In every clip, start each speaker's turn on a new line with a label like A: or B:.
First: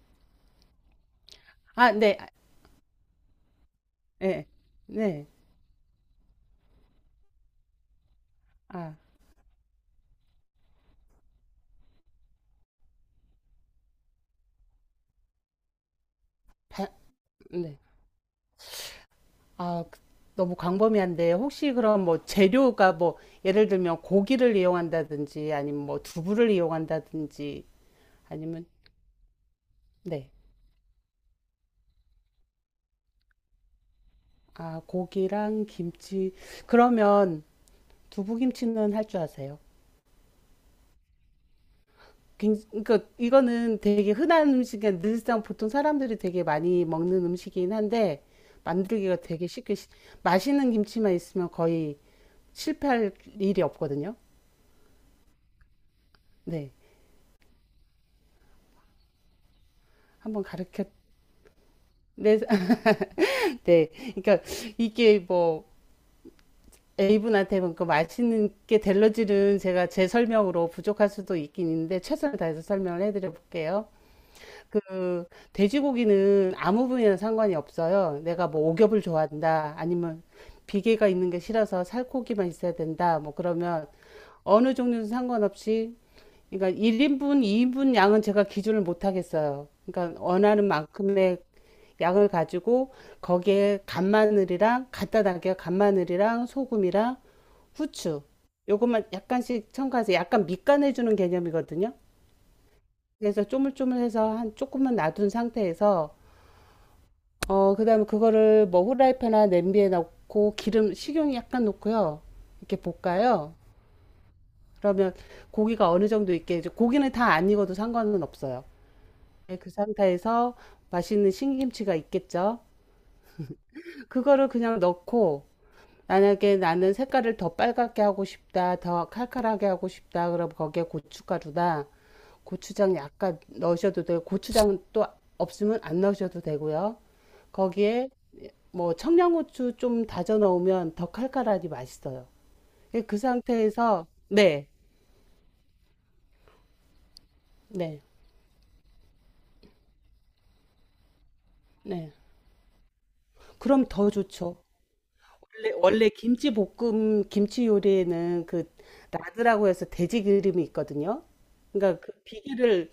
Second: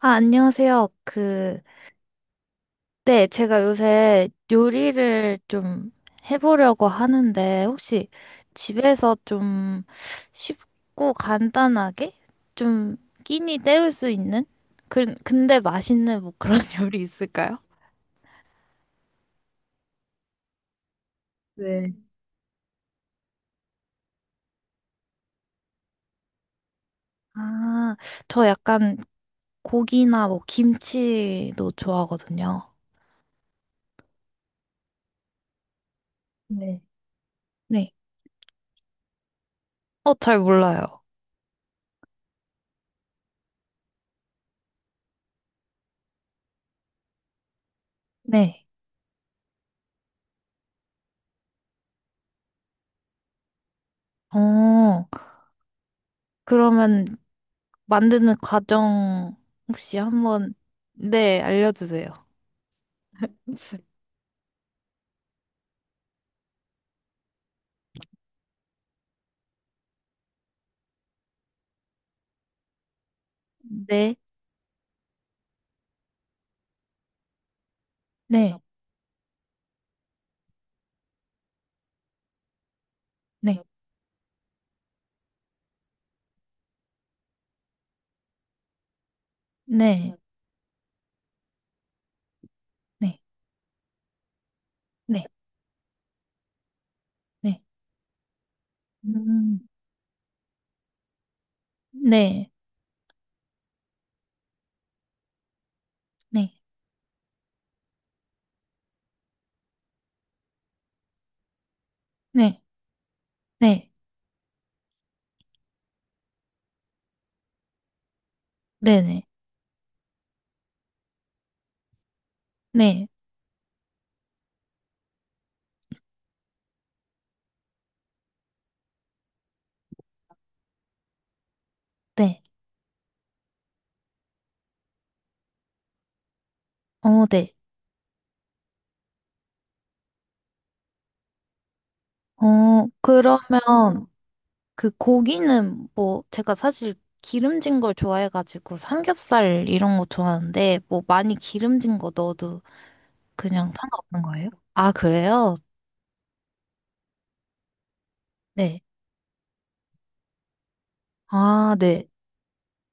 A: 아, 안녕하세요.
B: 아, 네. 아,
A: 네, 제가 요새
B: 네. 네.
A: 요리를 좀 해보려고 하는데, 혹시
B: 아,
A: 집에서 좀 쉽고 간단하게 좀 끼니 때울 수 있는? 근데 맛있는 뭐 그런
B: 바,
A: 요리 있을까요?
B: 네. 아, 너무 광범위한데 혹시 그럼 뭐 재료가 뭐 예를 들면 고기를 이용한다든지 아니면 뭐 두부를 이용한다든지
A: 아, 저
B: 아니면
A: 약간 고기나
B: 네.
A: 뭐 김치도 좋아하거든요.
B: 아, 고기랑 김치.
A: 네.
B: 그러면
A: 네.
B: 두부김치는 할 줄 아세요?
A: 어, 잘 몰라요.
B: 그러니까 이거는 되게 흔한 음식이 늘상 보통 사람들이 되게 많이 먹는 음식이긴 한데
A: 네.
B: 만들기가 되게 쉽게 맛있는 김치만 있으면 거의 실패할 일이 없거든요.
A: 어,
B: 네,
A: 그러면 만드는 과정 혹시
B: 한번
A: 한번,
B: 가르쳐.
A: 네, 알려주세요.
B: 네, 네. 그러니까 이게 뭐 A분한테 뭐 그 맛있는 게 델러지는 제가 제 설명으로 부족할 수도 있긴 있는데 최선을 다해서 설명을 해드려 볼게요.
A: 네,
B: 그 돼지고기는 아무 부위나 상관이 없어요. 내가
A: 네,
B: 뭐 오겹을 좋아한다, 아니면 비계가 있는 게 싫어서 살코기만 있어야 된다. 뭐
A: 네,
B: 그러면 어느 종류는 상관없이 그러니까 1인분, 2인분 양은 제가 기준을 못 하겠어요.
A: 네,
B: 그러니까 원하는 만큼의 양을 가지고
A: 네,
B: 거기에 간마늘이랑 갖다
A: 네,
B: 담겨 간마늘이랑 소금이랑
A: 네,
B: 후추 요것만
A: 음,
B: 약간씩 첨가해서 약간 밑간해 주는 개념이거든요.
A: 네,
B: 그래서 쪼물쪼물해서 한 조금만 놔둔 상태에서
A: 네,
B: 어 그다음에 그거를 뭐 후라이팬이나 냄비에 넣고 기름 식용 약간 넣고요.
A: 네,
B: 이렇게 볶아요.
A: 네,
B: 그러면 고기가 어느 정도 있게 이제 고기는 다 안 익어도 상관은 없어요.
A: 네,
B: 네, 그 상태에서 맛있는 신김치가 있겠죠.
A: 네, 네,
B: 그거를 그냥 넣고 만약에 나는 색깔을 더 빨갛게 하고 싶다, 더 칼칼하게 하고 싶다, 그럼 거기에 고춧가루다.
A: 네,
B: 고추장 약간 넣으셔도 되고, 고추장은 또 없으면 안 넣으셔도 되고요.
A: 어, 네.
B: 거기에 뭐 청양고추 좀 다져 넣으면 더 칼칼하니 맛있어요.
A: 어,
B: 그
A: 그러면
B: 상태에서, 네,
A: 그 고기는 뭐 제가 사실 기름진 걸
B: 네,
A: 좋아해가지고 삼겹살 이런 거 좋아하는데 뭐 많이 기름진 거
B: 네.
A: 넣어도 그냥
B: 그럼 더
A: 상관없는 거예요?
B: 좋죠.
A: 아, 그래요?
B: 원래 김치 볶음, 김치 요리에는 그
A: 네.
B: 라드라고 해서 돼지 기름이 있거든요.
A: 아,
B: 그러니까
A: 네,
B: 그 비기를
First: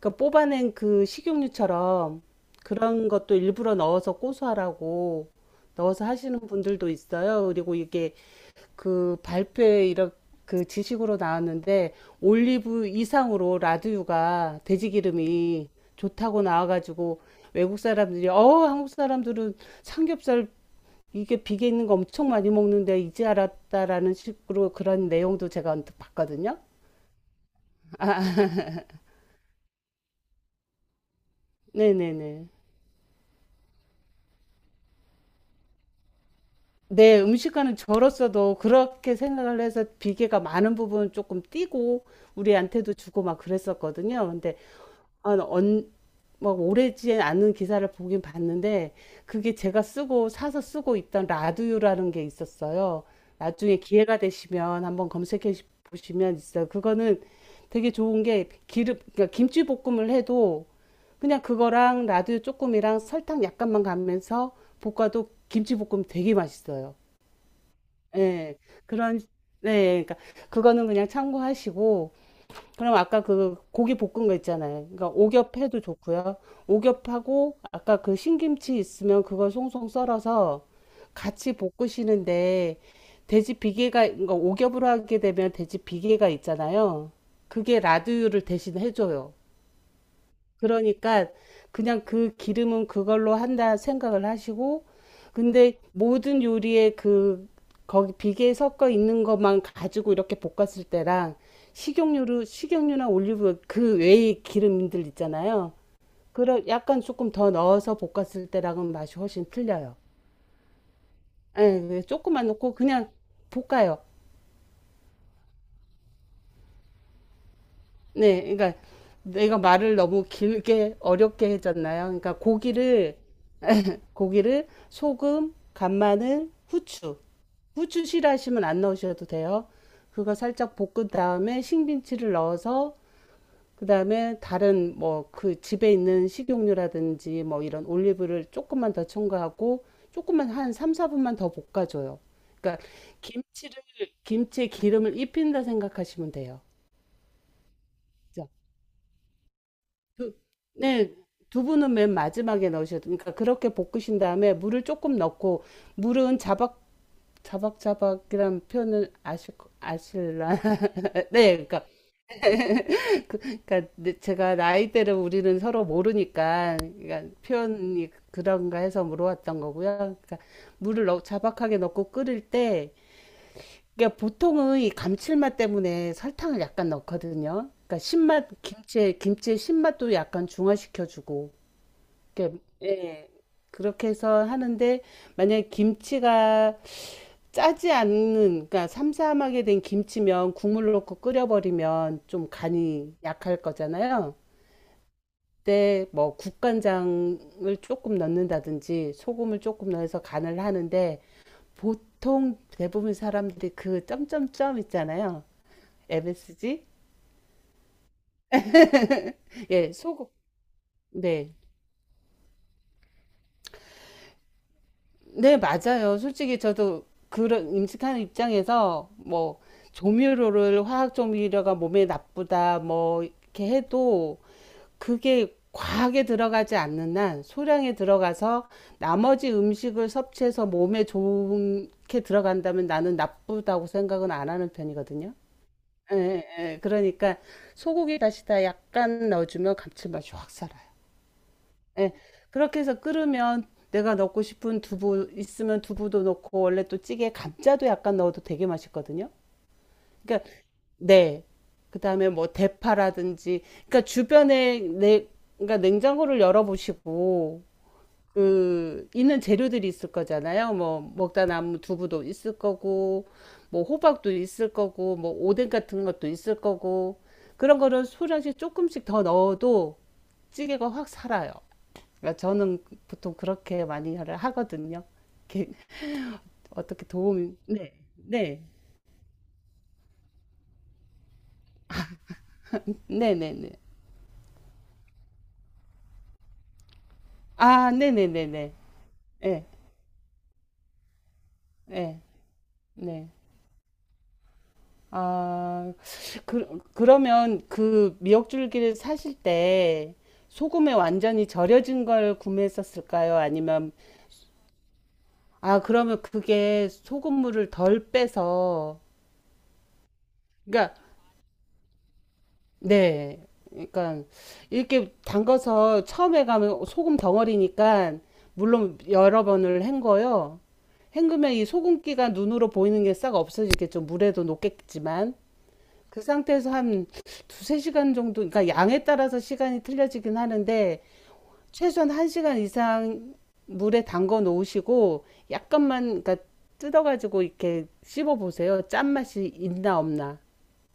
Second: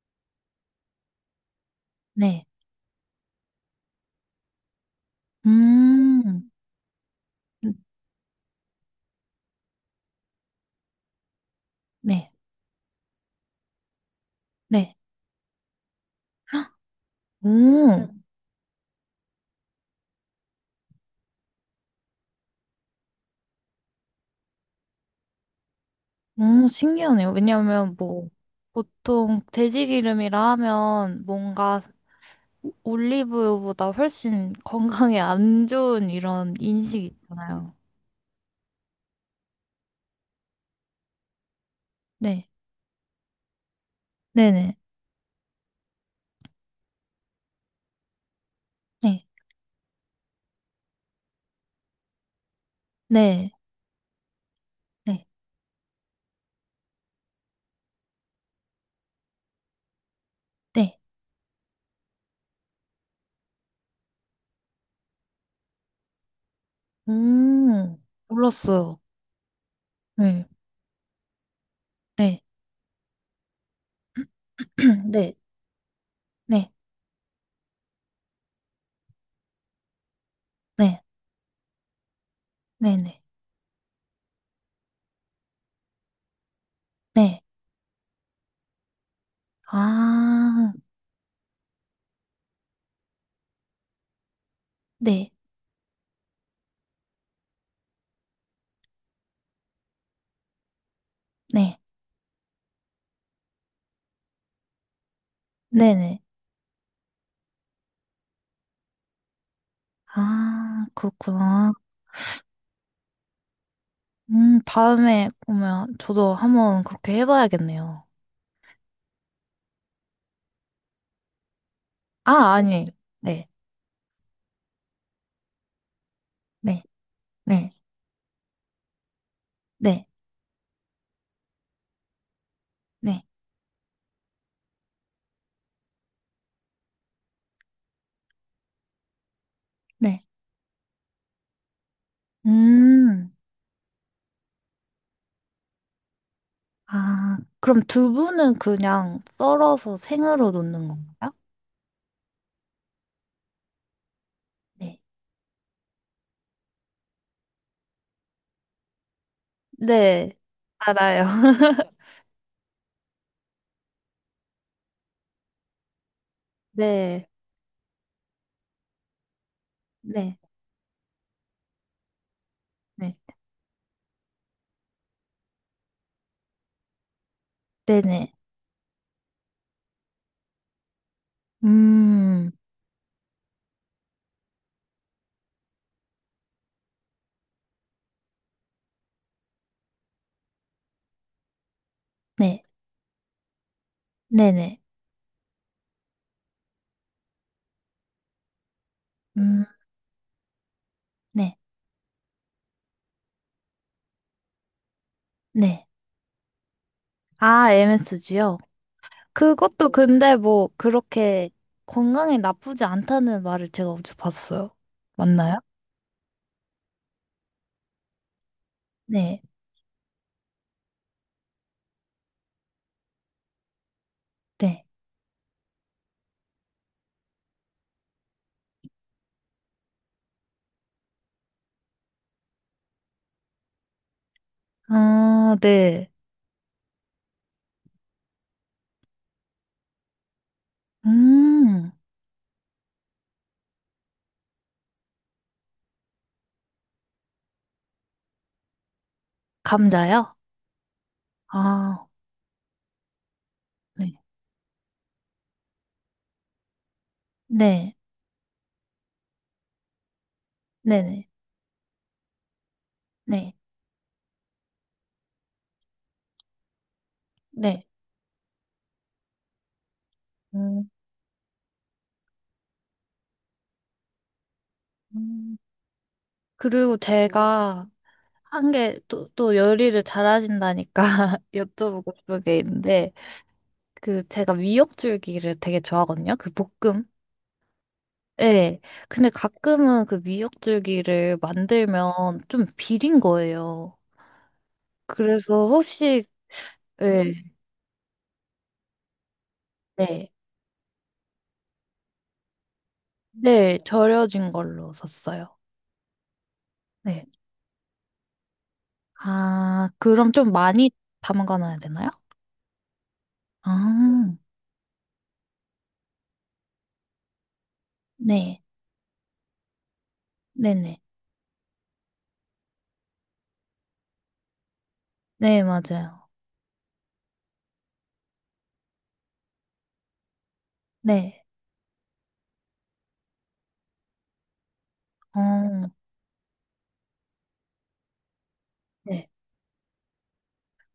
B: 그러니까 뽑아낸 그 식용유처럼
A: 네.
B: 그런 것도 일부러 넣어서 고소하라고 넣어서 하시는
A: 음,
B: 분들도 있어요. 그리고 이게 그 발표에 이런 그 지식으로 나왔는데
A: 네,
B: 올리브 이상으로 라드유가 돼지
A: 네.
B: 기름이 좋다고
A: 헉,
B: 나와가지고 외국
A: 오,
B: 사람들이 어 한국 사람들은 삼겹살 이게 비계 있는 거 엄청 많이 먹는데 이제 알았다라는 식으로 그런 내용도 제가 언뜻 봤거든요.
A: 응. 오, 신기하네요. 왜냐하면
B: 아,
A: 뭐, 보통 돼지기름이라 하면 뭔가
B: 네네네.
A: 올리브유보다 훨씬 건강에 안 좋은 이런 인식이
B: 네,
A: 있잖아요.
B: 음식과는 저로서도 그렇게 생각을 해서 비계가 많은 부분 조금 띄고
A: 네,
B: 우리한테도 주고 막 그랬었거든요. 근데
A: 네네,
B: 아, 나 언, 막 오래지 않은 기사를 보긴 봤는데
A: 네,
B: 그게 제가 쓰고 사서 쓰고 있던 라두유라는 게 있었어요.
A: 네,
B: 나중에 기회가 되시면 한번
A: 네,
B: 검색해 보시면 있어요. 그거는 되게 좋은 게 기름, 그러니까 김치 볶음을 해도
A: 네.
B: 그냥 그거랑 라두유 조금이랑 설탕 약간만 가면서 볶아도 김치 볶음 되게 맛있어요.
A: 음...
B: 예.
A: 몰랐어요.
B: 그런 네, 그러니까
A: 네,
B: 그거는 그냥 참고하시고
A: 네,
B: 그럼 아까 그 고기 볶은 거 있잖아요. 그러니까
A: 네,
B: 오겹 해도 좋고요.
A: 네,
B: 오겹하고 아까 그 신김치 있으면 그걸 송송 썰어서
A: 네,
B: 같이 볶으시는데
A: 네, 네,
B: 돼지 비계가 그러니까 오겹으로 하게 되면 돼지 비계가 있잖아요.
A: 네.
B: 그게 라드유를 대신 해줘요.
A: 아,
B: 그러니까 그냥 그 기름은 그걸로 한다 생각을 하시고,
A: 네,
B: 근데 모든 요리에 그, 거기 비계에 섞어 있는 것만 가지고 이렇게 볶았을 때랑
A: 네,
B: 식용유나 올리브 그 외의 기름들 있잖아요.
A: 네네.
B: 그런 약간 조금 더 넣어서 볶았을 때랑은 맛이 훨씬 틀려요.
A: 아,
B: 예,
A: 그렇구나.
B: 네, 조금만 넣고 그냥 볶아요.
A: 다음에 보면 저도 한번 그렇게 해봐야겠네요.
B: 네, 그러니까 내가 말을 너무 길게 어렵게 해줬나요? 그러니까
A: 아, 아니.
B: 고기를
A: 네,
B: 고기를 소금, 간마늘,
A: 네,
B: 후추.
A: 네,
B: 후추 싫어하시면 안 넣으셔도 돼요.
A: 네,
B: 그거 살짝 볶은 다음에 신김치를 넣어서
A: 네,
B: 그다음에 다른 뭐 그 집에 있는 식용유라든지 뭐 이런 올리브를 조금만 더 첨가하고
A: 네.
B: 조금만 한 3, 4분만 더 볶아줘요. 그러니까
A: 음,
B: 김치를 김치에 기름을 입힌다 생각하시면 돼요.
A: 아, 그럼
B: 그죠?
A: 두부는 그냥 썰어서
B: 두-
A: 생으로 넣는
B: 네,
A: 건가요?
B: 두부는 맨 마지막에 넣으셔도 그러니까 그렇게 볶으신 다음에 물을
A: 네.
B: 조금 넣고 물은 자박 자박자박이라는 표현을 아실
A: 네,
B: 아실라
A: 알아요.
B: 네 그러니까 그러니까 네, 제가 나이대를 우리는 서로 모르니까 그러니까
A: 네,
B: 표현이 그런가 해서 물어봤던 거고요.
A: 네,
B: 그러니까 물을 넣, 자박하게 넣고 끓일 때
A: 네,
B: 그러니까 보통은 이 감칠맛 때문에 설탕을 약간 넣거든요. 그러니까
A: 네네.
B: 신맛 김치의 신맛도 약간 중화시켜주고
A: 음,
B: 이렇게 예 그렇게 해서 하는데 만약에 김치가 짜지 않는, 그러니까 삼삼하게 된 김치면 국물 넣고 끓여버리면 좀
A: 네,
B: 간이 약할 거잖아요.
A: 네네.
B: 그때 뭐 국간장을 조금 넣는다든지 소금을
A: 음,
B: 조금 넣어서 간을 하는데
A: 네,
B: 보통 대부분 사람들이 그 점점점 있잖아요.
A: 네.
B: MSG?
A: 아, MSG요? 그것도
B: 예, 소금.
A: 근데 뭐 그렇게
B: 네.
A: 건강에 나쁘지 않다는 말을 제가 어디서 봤어요.
B: 네,
A: 맞나요?
B: 맞아요. 솔직히 저도 그런 음식하는 입장에서
A: 네,
B: 뭐 조미료를 화학 조미료가 몸에 나쁘다 뭐 이렇게 해도
A: 네.
B: 그게 과하게 들어가지 않는 한 소량에 들어가서 나머지 음식을 섭취해서 몸에 좋게 들어간다면 나는 나쁘다고 생각은 안 하는 편이거든요.
A: 아, 네.
B: 예, 예, 예. 그러니까 소고기 다시다 약간 넣어주면 감칠맛이 확 살아요.
A: 음,
B: 예. 그렇게 해서 끓으면 내가 넣고 싶은 두부 있으면 두부도 넣고 원래 또 찌개에 감자도 약간 넣어도 되게 맛있거든요.
A: 감자요?
B: 그러니까 네.
A: 아,
B: 그다음에 뭐 대파라든지 그러니까
A: 네.
B: 주변에 내 그러니까 냉장고를 열어보시고
A: 네,
B: 그 있는 재료들이 있을 거잖아요. 뭐
A: 네네,
B: 먹다 남은 두부도 있을 거고
A: 네,
B: 뭐 호박도 있을 거고 뭐 오뎅 같은 것도 있을 거고 그런
A: 네.
B: 거를 소량씩 조금씩 더 넣어도
A: 음,
B: 찌개가 확 살아요. 그러니까 저는 보통 그렇게 많이 하거든요.
A: 음.
B: 이렇게
A: 그리고
B: 어떻게 도움이
A: 제가
B: 네. 네.
A: 한 게 또, 또 요리를 잘하신다니까 여쭤보고 싶은 게 있는데,
B: 네, 네, 네.
A: 그 제가 미역줄기를 되게 좋아하거든요. 그 볶음.
B: 아, 네, 네, 네, 네.
A: 네, 근데
B: 예.
A: 가끔은 그 미역줄기를
B: 예.
A: 만들면 좀 비린
B: 네.
A: 거예요. 그래서
B: 아,
A: 혹시,
B: 그,
A: 네,
B: 그러면 그 미역줄기를 사실 때
A: 네.
B: 소금에 완전히 절여진 걸 구매했었을까요?
A: 네,
B: 아니면,
A: 절여진 걸로 샀어요.
B: 아, 그러면 그게
A: 네.
B: 소금물을 덜 빼서,
A: 아, 그럼 좀 많이
B: 그러니까,
A: 담가 놔야 되나요?
B: 네. 그러니까,
A: 아,
B: 이렇게 담가서 처음에 가면 소금 덩어리니까,
A: 네.
B: 물론 여러 번을 헹궈요.
A: 네네.
B: 헹구면 이 소금기가 눈으로 보이는 게 싹 없어지겠죠. 물에도 녹겠지만.
A: 네,
B: 그
A: 맞아요.
B: 상태에서 한 두세 시간 정도, 그러니까 양에 따라서 시간이 틀려지긴 하는데,
A: 네.
B: 최소한 한 시간 이상 물에 담궈 놓으시고,
A: 어,
B: 약간만, 그러니까 뜯어가지고 이렇게 씹어 보세요.
A: 네.
B: 짠맛이 있나 없나.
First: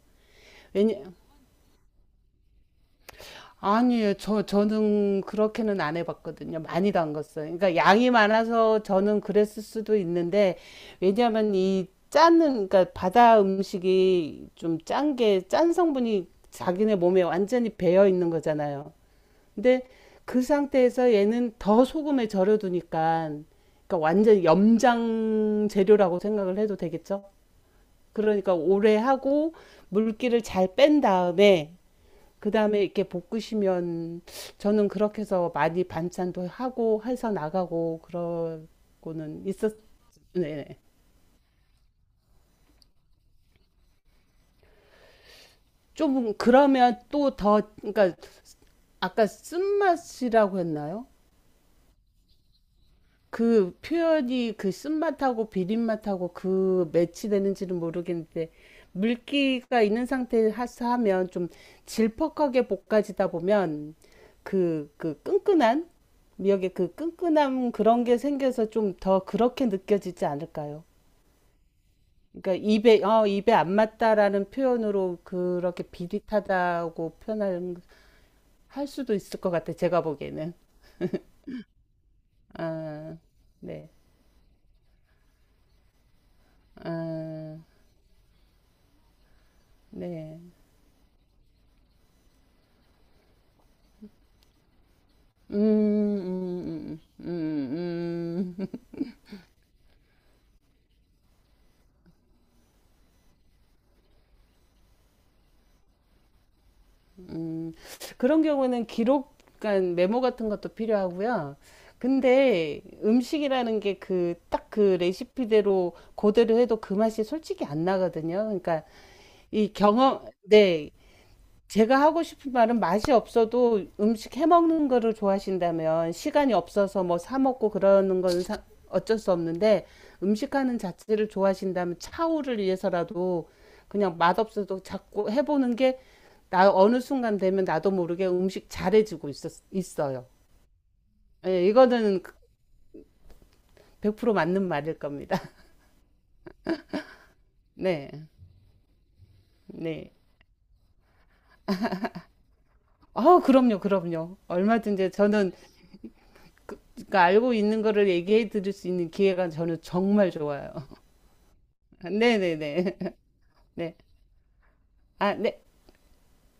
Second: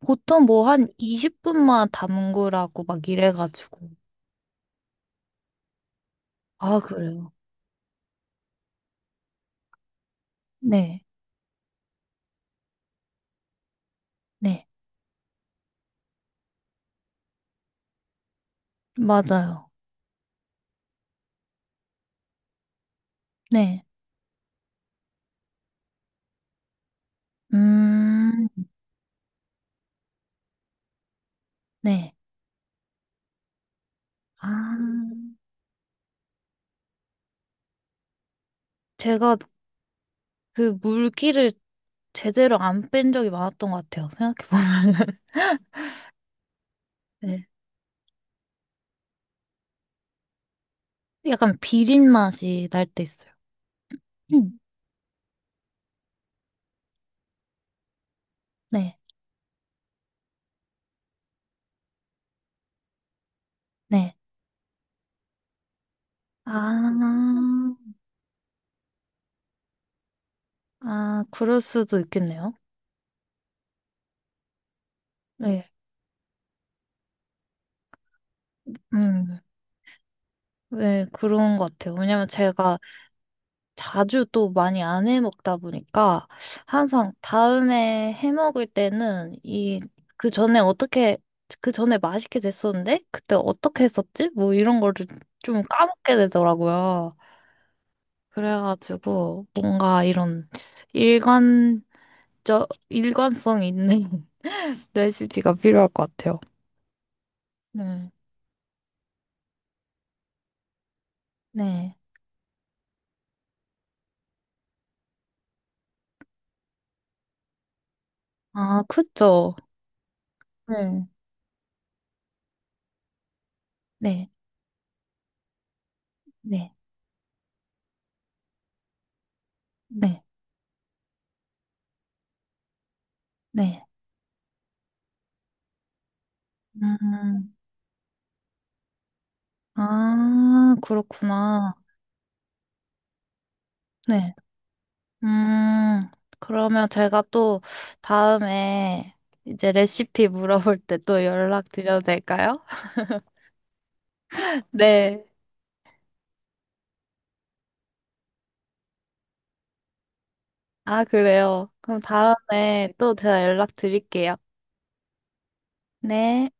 A: 보통 뭐 한
B: 왜냐,
A: 20분만 담그라고 막 이래가지고.
B: 아니에요. 저는 그렇게는 안 해봤거든요.
A: 아,
B: 많이
A: 그래요.
B: 담갔어요. 그러니까 양이 많아서 저는 그랬을 수도 있는데,
A: 네.
B: 왜냐하면 이 짜는, 그러니까 바다 음식이
A: 네.
B: 좀 짠 게, 짠 성분이 자기네 몸에 완전히 배어 있는 거잖아요.
A: 맞아요.
B: 근데 그 상태에서 얘는 더 소금에 절여두니까,
A: 네.
B: 그러니까 완전 염장 재료라고 생각을 해도 되겠죠?
A: 음,
B: 그러니까 오래 하고 물기를 잘 뺀 다음에
A: 네.
B: 그 다음에 이렇게 볶으시면
A: 아,
B: 저는 그렇게 해서 많이 반찬도 하고 해서 나가고
A: 제가
B: 그러고는 있었, 네. 네.
A: 그 물기를 제대로 안 뺀 적이 많았던 것 같아요. 생각해보면.
B: 좀 그러면 또
A: 네.
B: 더, 그러니까 아까 쓴맛이라고 했나요?
A: 약간 비린 맛이 날 때 있어요.
B: 그 표현이
A: 음.
B: 그 쓴맛하고 비린맛하고 그 매치되는지는 모르겠는데
A: 네,
B: 물기가 있는 상태에서 하면 좀 질퍽하게 볶아지다 보면
A: 네.
B: 그 끈끈한
A: 아,
B: 미역의 그 끈끈함 그런 게 생겨서 좀 더 그렇게 느껴지지 않을까요?
A: 아, 그럴 수도 있겠네요.
B: 그러니까 입에 어 입에 안 맞다라는 표현으로
A: 네.
B: 그렇게 비릿하다고 표현할 할 수도 있을
A: 음,
B: 것 같아 제가 보기에는.
A: 네, 그런 것 같아요. 왜냐면 제가
B: 아, 네,
A: 자주 또 많이 안 해 먹다 보니까 항상
B: 아,
A: 다음에 해 먹을 때는 이 그
B: 네.
A: 전에 어떻게 그 전에 맛있게 됐었는데 그때 어떻게 했었지? 뭐 이런 거를
B: 음,
A: 좀 까먹게
B: 음,
A: 되더라고요.
B: 음, 음, 음.
A: 그래가지고 뭔가 이런 일관적 일관성 있는 레시피가 필요할 것 같아요.
B: 음.
A: 네.
B: 그런 경우는 기록, 간 메모 같은 것도 필요하고요.
A: 네.
B: 근데 음식이라는 게 그 딱 그 레시피대로 그대로 해도 그 맛이 솔직히 안 나거든요.
A: 아,
B: 그러니까
A: 그쵸.
B: 이 경험, 네,
A: 네.
B: 제가 하고 싶은 말은 맛이 없어도
A: 네.
B: 음식 해 먹는 거를 좋아하신다면 시간이
A: 네.
B: 없어서 뭐 사 먹고 그러는 건 어쩔 수 없는데
A: 네.
B: 음식하는 자체를 좋아하신다면 차후를 위해서라도
A: 네.
B: 그냥 맛없어도 자꾸 해보는 게 나 어느 순간
A: 음.
B: 되면 나도 모르게 음식 잘해지고 있었, 있어요.
A: 아,
B: 예,
A: 그렇구나.
B: 이거는 100%
A: 네.
B: 맞는 말일 겁니다.
A: 음, 그러면 제가 또
B: 네,
A: 다음에 이제
B: 네.
A: 레시피 물어볼 때 또 연락드려도 될까요?
B: 아, 그럼요, 그럼요. 얼마든지
A: 네.
B: 저는 그러니까 알고 있는 거를 얘기해 드릴 수 있는 기회가 저는 정말 좋아요.
A: 아, 그래요. 그럼
B: 아,
A: 다음에
B: 네네네.
A: 또 제가
B: 네.
A: 연락드릴게요.
B: 아, 네.
A: 네.